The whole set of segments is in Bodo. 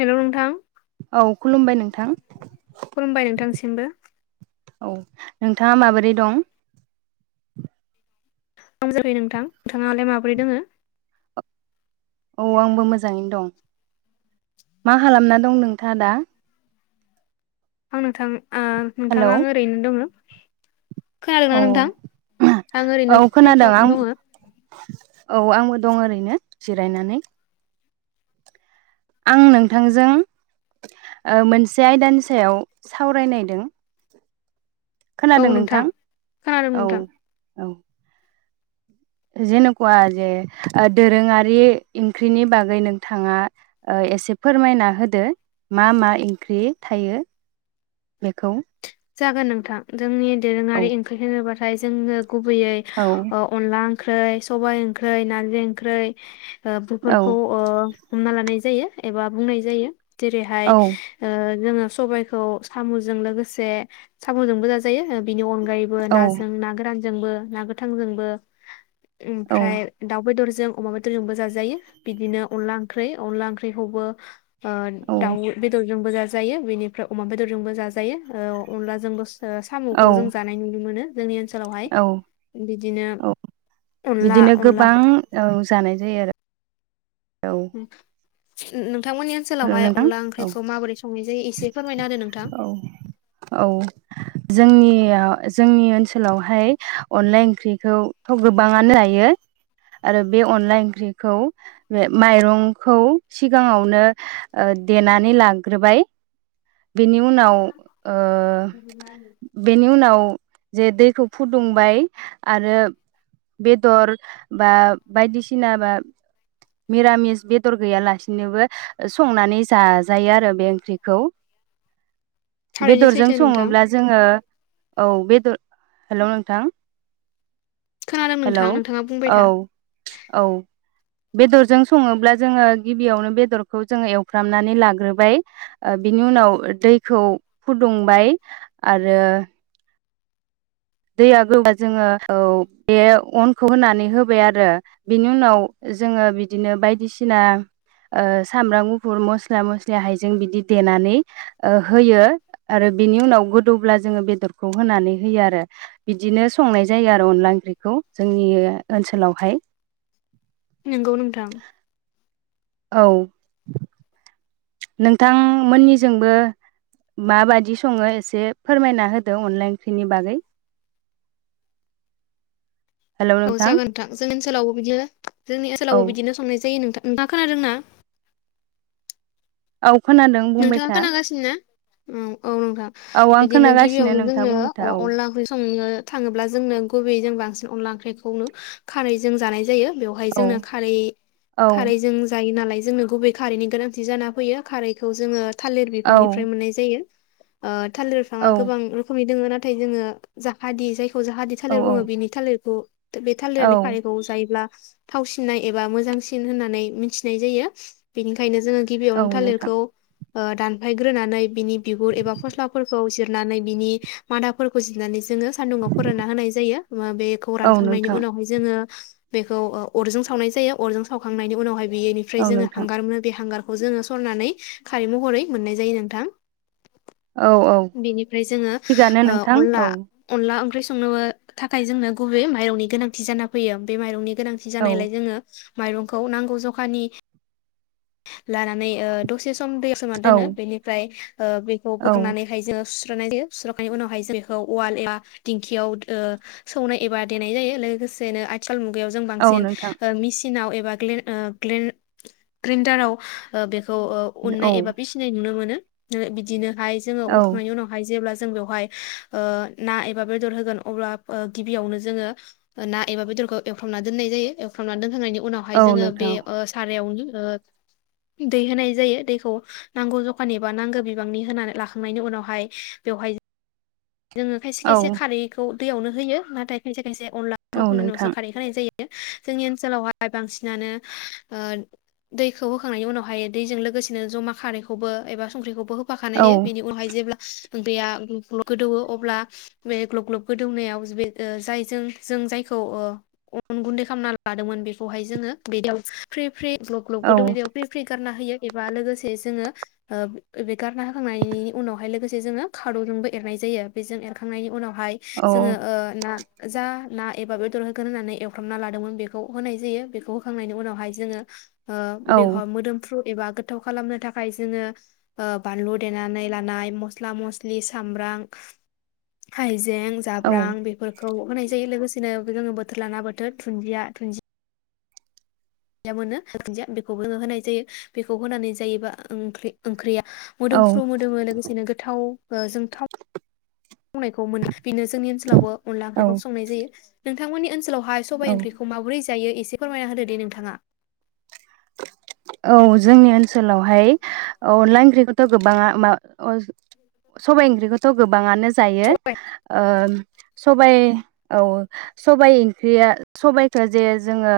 हेलौ नोंथां औ खुलुमबाय नोंथां खुलुमबाय नोंथांसिमबो औ नोंथाङा माबोरै दं? माम जाखै नोंथां नोंथाङालाय माबोरै दों? औ आंबो मोजाङैनो दं मा खालामना दं नोंथाङा दा? आं नोथां आ हेलौ नोंथाङा आं ओरैनो दङ? औ खोनादोंना नोंथां आं औ ओरैनो खोनादों फ्रिफाव आं दङ। औ आंबो दं ओरैनो जिरायनानै आं नोंथांजों ओ मोनसे आयदानि सायाव सावरायनायदों। खोनादों नोंथां खोनादों औ नोंथां औ जेनेख्वा जे ओ दोरोङारि ओंख्रिनि बागै नोंथाङा एसे फोरमायना होदो मा मा ओंख्रि थायो बेखौ। जागोन नोंथां जोंनि औ दोरोङारि ओंख्रि होनोब्ला ओमफ्राय जोङो गुबैयै औ ओ अनला ओंख्रै, सबाय ओंख्रै, नारजि ओंख्रै ओ औ बुरफोरखौ ओ हमना लानाय जायो। एबा बुंनाय जायो। जेरैहाय औ ओ जोंङो सबायखौ सामजों लोगोसे सामजोंबो जाजायो। बेनि अनगायैबो औ नाजों ना गोरान जोंबो ना गोथांजोंबो। औ ओमफ्राय दाउ बेदर जों अमा बेदरजोंबो जाजायो बिदिनो अनला ओंख्रि अनला ओंख्रिखौबो। ओ औ दाउ बेदरजोंबो ज। जायो बेनिफ्राय अमा बेदरजोंबो जाजायो ओ अनलाजोंबो सामखौ जों औ जानाय नुनो मोनो। जोंनि ओनसोलावहाय औ बिदिनो औ अनला अनला ज आरो। औ उम [unintelligible] नोंथांमोननि हेलौ ओनसोलावहाय नोंथां अनला औ ओंख्रिखौ माबोरै संनाय जायो एसे फोरमायना होदो नोंथां? औ औ जोंनियाव जोंनि ओनसोलावहाय अनला ओंख्रिखौथ' गोबाङानो जायो आरो बे अनला ओंख्रिखौ बे माइरंखौ सिगाङावनो देनानै लाग्रोबाय। बेनि उनाव ओ बेनि उनाव जे दैखौ फुदुंबाय आरो बेदर बा बायदिसिना बा मिरामिस बेदर गैयालासेनोबो संनानै जाजायो आरो बे ओंख्रिखौ थारैनो बेदरजों सैथो नोंथां सङोब्ला जोङो औ बेदर हेल नोंथां खोनादों हेलौ नोंथां नोंथाङा बुंबाय औ था औ बेदरजों सङोब्ला जोङो गिबियावनो बेदरखौ जोङो एवफ्रामनानै लाग्रोबाय बिनि उनाव दैखौ फुदुंबाय आरो। दैया गोदौब्ला जोङो औ बे अनखौ होनानै होबाय आरो बिनि उनाव जोङो बिदिनो बायदिसिना ओ सामब्राम गुफुर मस्ला मस्लि हायजें बिदि देनानै ओ होयो आरो बिनि उनाव गोदौब्ला जोङो बेदरखौ होनानै होयो आरो। बिदिनो संनाय जायो आरो अनला ओंख्रिखौ जोंनि ओनसोलावहाय नंगौ नोंथां। औ नोंथांमोननिजोंबो माबादि सङो एसे फोरमायना होदो अनला ओंख्रि नि बागै औ जागोन नोंथां जोंनि ओनसोलावबो बिदिनो जोंनि औ ओनसोलावबो बिदिनो संनाय जायो नोंथां। नोंथांआ खोनादोंना? औ खोनादों बुंबाय था। उम्म औ नोंथां औ आं बिदिनो खोनागासिनो गिबियावनो नोंथाङा जोङो बुंबाय था औ अ-अनला ओंख्रि संनो थाङोब्ला जोंनो गुबैयै जों बांसिन अनला ओंख्रिखौनो खारै जों जानाय जायो। बेवहाय जोंना औ खारै औ खारैजों जायो नालाय। जोंनो गुबै खारैनि गोनांथि जान फैयो खारै खौ जोङो। थालिर बिफांनिफ्राय औ मोननाय जायो ओ थालिर बिफाङा औ गोबां रोखोमनि दङ [unintelligible] नाथाय जोङो जाफादेयो जाय जाहाथे औ थालिर बुङो बिनि थालिरखौ बे थालिरनि औ खारैखौ जायोब्ला थावसिननाय एबा मोजांसिन होननानै मिथिनाय जायो बेनिखायनो जोङो औ गिबियावनो नोंथां थालिरखौ। ओ दानफायग्रोनानै बिनि बिगुर एबा फस्लाफोरखौ जिरनानै बिनि मादाफोरखौ जिरनानै जोङो सान्दुुङाव फोरानना होनाय जायो। मा बेखौ औ रानखांनायनि नोंथां उनावहाय जोङो। बेखौ अरजों सावनाय जायो अरजों सावखांनायनि उनावाय बेैनिफ्राय औ जोङो नोंथां हांगार मोनो बे हांगार खौ जोङो सरनानै खारै महरै मोननाय जायो नोंथां औ औ बेनिफ्राय जोङो थिगानो ओ नोंथां अनला औ अनला ओंख्रि स संनोबो थाखाय जोंनो गुबै माइरंनि गोनांथि जाना फैयो बे माइरंनि गोनांथि औ जानायलाय जोङो। माइरंखौ नांगौ जखानि लानानै ओ दसे सम दै सोमना औ दोनो बेनिफ्राय ओ बेखौ औ बोखांनानैहाय जोङो सुस्रनाय जायो सुस्रखनायनि उनावहाय जों बेखौ उवाल एबा दिंखियाव ओ सौनाय एबा देनाय जायो लोगोसेनो आथि उम बेयाव जों औ बांसिन नोंथां मेचिनाव एबा ग्ल ओ ग्लेन ग्रिन्टाराव बे खौ ओ औ उननाय एबा फिसिनाय नुनो मोनो। बिदिनो फाय जोङो औ उनखांनायनि उनावहाय जेब्ला जों बेयावहाय ना एबा बेदर होगोन अब्ला गिबियावनो जोङो ना एबा बेदरखौ एवफ्रामनानै दोननाय जायो एवफ्रानानै दोखांनायनि उनावहाय औ जोङो बे नोंथां सारायावनो दै होनाय जायो दैखौ नांगौ जखानि एबा नांगौ बिबांनि होना लाखांनायनि उनावहाय बेवहाय जोङो खायसे औ खायसे खारैखौ दैयावनो होयो नाथाय खायसे खायसे अनलाखौ औ होखांनायनि उनावसो नोंथां खारै होनाय जायो जोंनि ओनसोलावहाय बांसिनानो दैखौ होखांनायनि उनावहाय दैजों लोगोसेनो जमा खारैखौबो एबा संख्रिखौबो होफाखानाय औ जायो औ बेनि उनहाय जेब्ला [unintelligible] गोदौवो अब्ला बे ग्लब ग्लब गोदौनायाव बे जायजों जों जायखौ अन गुन्दै खालामना लादोंमोन बेखौहाय जोङो बेयाव फ्रि फ्रि ग्लब ग्लब गोदौनायाव फ्रि फ्रि गारना होयो। एबा लोगोसे जोङो ओ बे गारना होखांनायनि उनावहाय लोगोसे जोङो खाद'जोंबो ए एरनाय जायो बेजों एरखांनायनि उनाव बहाय औ जोङो ओ ना जा ना एबा बेदर होगोन होननानै एवफ्रामना लादोंमोन बेखौ होनाय जायो बेखौ होखांनायनि उनावहाय जोङो ओ बेवहाय मोदोमफ्रु एबा गोथाव खालामनो थाखाय जोङो बानलु देनानै लानाय मस्ला मस्लि सामब्राम हाइजे जें जाब्रां बेफोरखौ होनाय जायो लोगोसे बिदिनो लाना बोथोर दुन्दिया दुन्जिया दुन्दिया मोनो दुन्दिया बेखौबो होनाय जायो बेखौ होनानै जायोबा ओंख्रि ओंख्रिया औ मोदोमफ्रु मोदोमो लोगोसेनो गोथाव ओ जों थाव संनायखौ मोनला बेनो जोंनि ओनसोलावबो अनला औ ओंख्रिखौ संनाय जायो। नोंथांमोननि ओन नोलावाय सबाय ओंख्रिखौ मोब्रै सो जायो एसे फोरमायना होदो दे नोंथाङा। औ जोंनि ओनसोलावहाय अनला ओंख्रिखौथ' गोबाङा मा सबाय ओंख्रिखौथ' गोबाङानो जायो सबाइ ओ सबाइ औ सबाइ ओंख्रिया सबाइखौ जे जोङो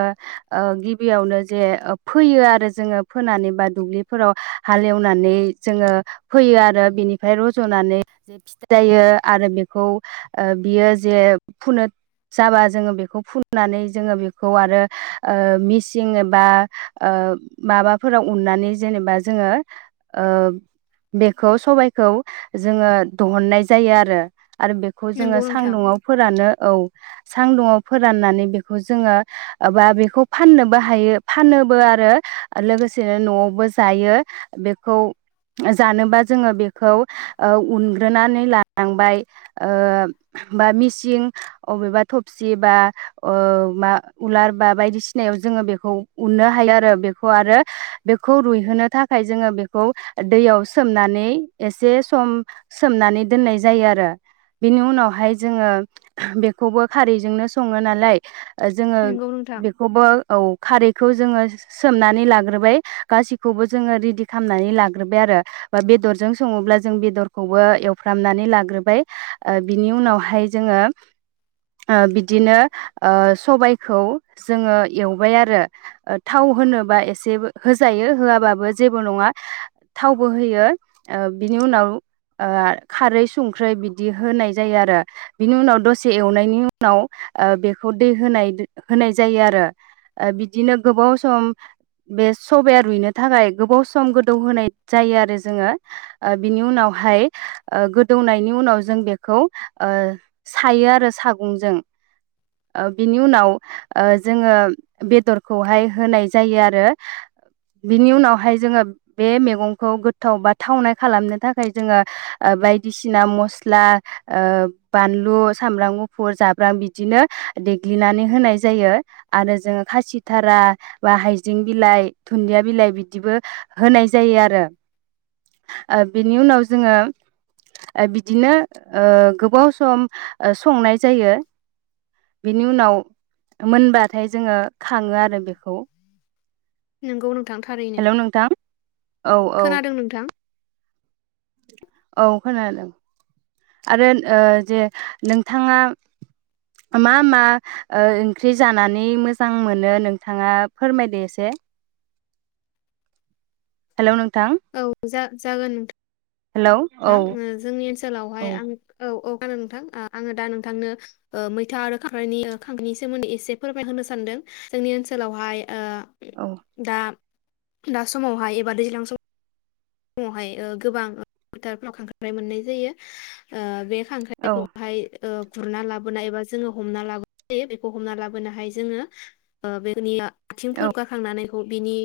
ओ गिबियावनो जे ओ फोयो आरो जोङो फोनानै बा दुब्लिफोराव हालेवनानै जोङो फोयो आरो बिनिफ्राय रज'नानै जे फिथाय जायो आरो बेखौ ओ बियो जे फुनो जाबा जोङो बेखौ फुननानै जोङो बेखौ आरो ओ मिसिं एबा ओ माबाफोराव उननानै जेनेबा जोङो ओ बेखौ सबायखौ जोङो दहुननाय जायो आरो आरो बेखौ जोङो नोंगौ नोंथां सान्दुङआव फोरानो औ सां दुङआव फोराननानै बेखौ जोङो बा बेखौ फाननोबो हायो फानो बो आरो लोगोसेनो नआवबो जायो बेखौ जानोबा जोंङो बेखौ उनग्रोनानै लानांबाय ओ बा मेसिन अबेबा थबसि बा ओ उलार बा बायदिसिनायाव जोंयो बेखौ उनो हायो आरो बेखौ आरो बेखौ रुइहोनो थाखाय जोङो बेखौ दैयाव सोमनानै एसे सम सोमनानै दोननाय जायो आरो बेनि उनावहाय जोङो बेखौबो खारैजोंनो सङो नालाय जोङो नोंगौ नोंथां बेखौबो औ खारै खौ जोङो सो-सोमनानै लाग्रोबाय गासिखौबो जोङो रेडि खालामनानै लाग्रोबाय आरो बा बेदरजों सङोब्ला जों बेदरखौबो एवफ्रामनानै लाग्रोबाय ओ बिनि उनावहाय जोङो ओ बिदिनो ओ सबायखौ जोङो एवबाय आरो थाव होनोबा एसे होजायो होआबाबो जेबो नङा थावबो होयो बिनि उनाव खारै संख्रै बिदि होनाय जायो आरो बिनि उनाव दसे एवनायनि उनाव बेखौ दै होनाय होनाय जायो आरो बिदिनो गोबाव सम बे सबाया रुइनो थाखाय गोबाव सम गोदौ होनोनाय जायो आरो जोङो ओ बिनि उनावहाय ओ गोदौनायनि उनाव जों बेखौ ओ सायो आरो सागंजों ओ बिनि उनाव जोङो बेदर खौहाय होनाय जायो आरो बिनि उनावहाय जोंङो बे मेगंखौ गोथाव बा थावनाय खालामनो थाखाय जोंङो ओ बायदिसिना मस्ला ओ बानलु सामब्राम गुफुर जाब्रां बिदिनो देग्लिनानै होनाय जायो आरो जोङो खासि थारा बा हाइजें बिलाइ, दुन्दिया बिलाइ बिदिबो होनाय जायो आरो ओ बिनि उनाव जोङो ओ बिदिनो ओ गोबाव सम संनाय जायो बेनि उनाव मोनबाथाय जोङो। खाङो आरो बेखौ। नोंगौ नोंथां थारैनो हेलौ नोंथां औ औ खोनादों नोंथां? औ खोनादों आरो ओ जे नोंथांङा मा मा ओ ओंख्रि जानानै मोजां मोनो नोंथांङा फोरमायदो एसे। हेलौ नों थां। औ जा जागोन। औ नोंथां ओ जोंनि ओनसो औ नोंथां ओ आङो दा नोंथांनो ओ मैथा आरो खांख्राइनि खांख्रिाइनि सोमोन्दै एसे फोरमायहोनो सानदों जोंनि ओनसोलावहाय। ओ औ दा। दा समावहाय एबा दैज्लां सम फुंङावहाय ओ गोबां फोथारफ्राव खांख्राइ मोननाय जायो ओ बे औ खांख्राइखौहाय। ओ गुरना लाबोनाय एबा जोंङो हमना लाबोनाय जायो बेखौ हमना लाबोना हाय जोंङो ओ बे औ आथिंफोर गारखांनानै। [unintelligible] बिनि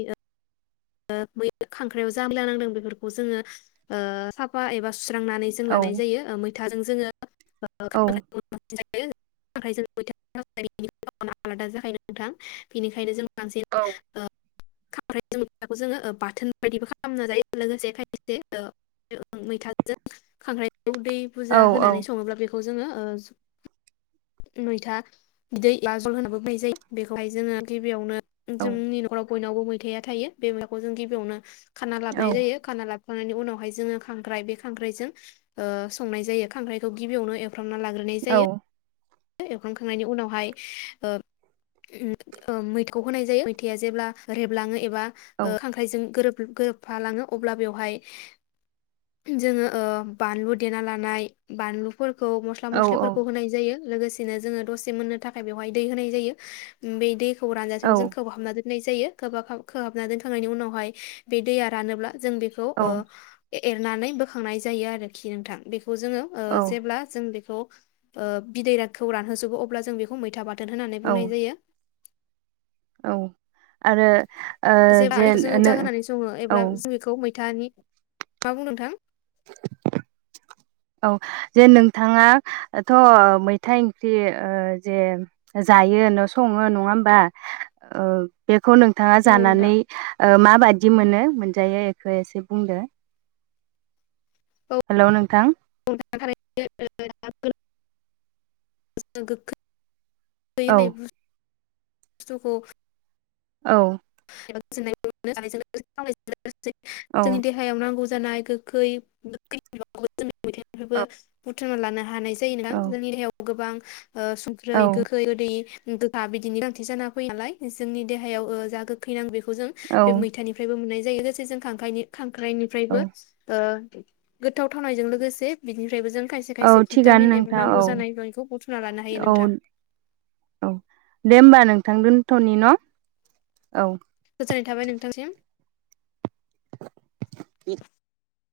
ओ बै खांख्राइयाव जा मैल नांदों बेफोरखौ जोङो ओ साफा एबा। सुस्रांनानै जों औ लानाय जायो ओ मै थाजों जोङो। [unintelligible] औ [unintelligible] आलादा जाखायो नोंथां बेनिखायनो जों। मानसि औ [unintelligible] ओ [unintelligible] थाखौ जोङो ओ बाथोन बायदिबो खालामना जायो लोगोसे खायसे ओ मैथाजों खांख्राइ दै औ बुजा होनानै सङोब्ला बेखौ। जोङो ओ मैथा बिदै एबा जल होनाबो बुंनाय जायो बेखौहाय जोङो गिबियावनो। औ जोंनि नखराव बयनावबो मैथाया थायो। बे [inaudible] जों गिबियावनो खाना औ लाबोनाय जायो खाना लाबो खांनायनि उनावहाय जोङो खांख्राइ बे खांख्राइजों ओ संनाय जायो खांख्राइखौ गिबियावनो एव फ्रामना लाग्रोनाय औ जायो। एवखांखांनायनि उनावहाय ओ उम ओ मैथखौ होनाय जायो मैथाया जेब्ला रेबलाङो एबा ओ खांख्रायजों गोरोब गोरोबफालाङो अब्ला बेवहाय जोङो ओ बानलु देना लानाय बानलु फोर खौ मस्ला औ मस्लिफोरखौ होनाय जायो। लोगोसेनो जोङो दसे मोननो थाखाय बेवहाय दै होनाय जायो बे दैख खौ रानजासिम औ जों [unintelligible] दोन नाय जायो खोबाखाग खोहाब ना दोनखांनायनि उनावहाय बे दैया रानोब्ला जों बेखौ ओ एरनानै बोखांनाय जायो आरोखि नोंथां बेखौ बे बेखौ जोङो ओ जेब्ला जों बे खौ ओ बिदैराखौ रानहोजोबो अब्ला जों बेखौ मैथा बा थोन होननानै औ बुंनाय जायो। औ आरो ओ जेब्ला जेन जोङो ओ बुरजा नो होनानै सङो अब्ला औ। [unintelligible] मा बुंदों नोंथां? औ जे नोंथाङाथ' मैथा इंख्रि ओ जे जायो न सङो नङा होमबा? ओ बे खौ नोंथाङा औ नोंथां जानानै ओ माबायदि मोनो मोनजायो एखौ एसे बुंदो हेल' नोंथां [unintelligible] दै औ होननाय बसथुखौ औ [unintelligible] औ जोंनि देहायाव नांगौ जानाय गोै मैथानिफ्रायबो औ थुनो लानो हानाय जायो नथां औ जोंनि देहायाव गोबां ओ संख्रै औ गोखै ओदै गोखा बिदिनि गोनांथि जाना फैयो नालाय जोंनि देहायाव जा गो फैनांग बे जों बे मैथानिफ्रायबो मोननाय जायो लोगोसे जों खांखाइनो खां औ ख्राइनिफ्रायबो ओ गोथाव थावनायजों लोगोसे बिनिफ्रायबो जों खायसे औ खायसे थिगानो भिटामिन एबा नोंथां नांगौ औ जानाय लयखौ बुथुना लानो हायो औ नोंथां। औ दे होमबा नोंथां दोनथ'नि न' औ। गोजोननाय थाबाय नोंथांसिम [unintelligible]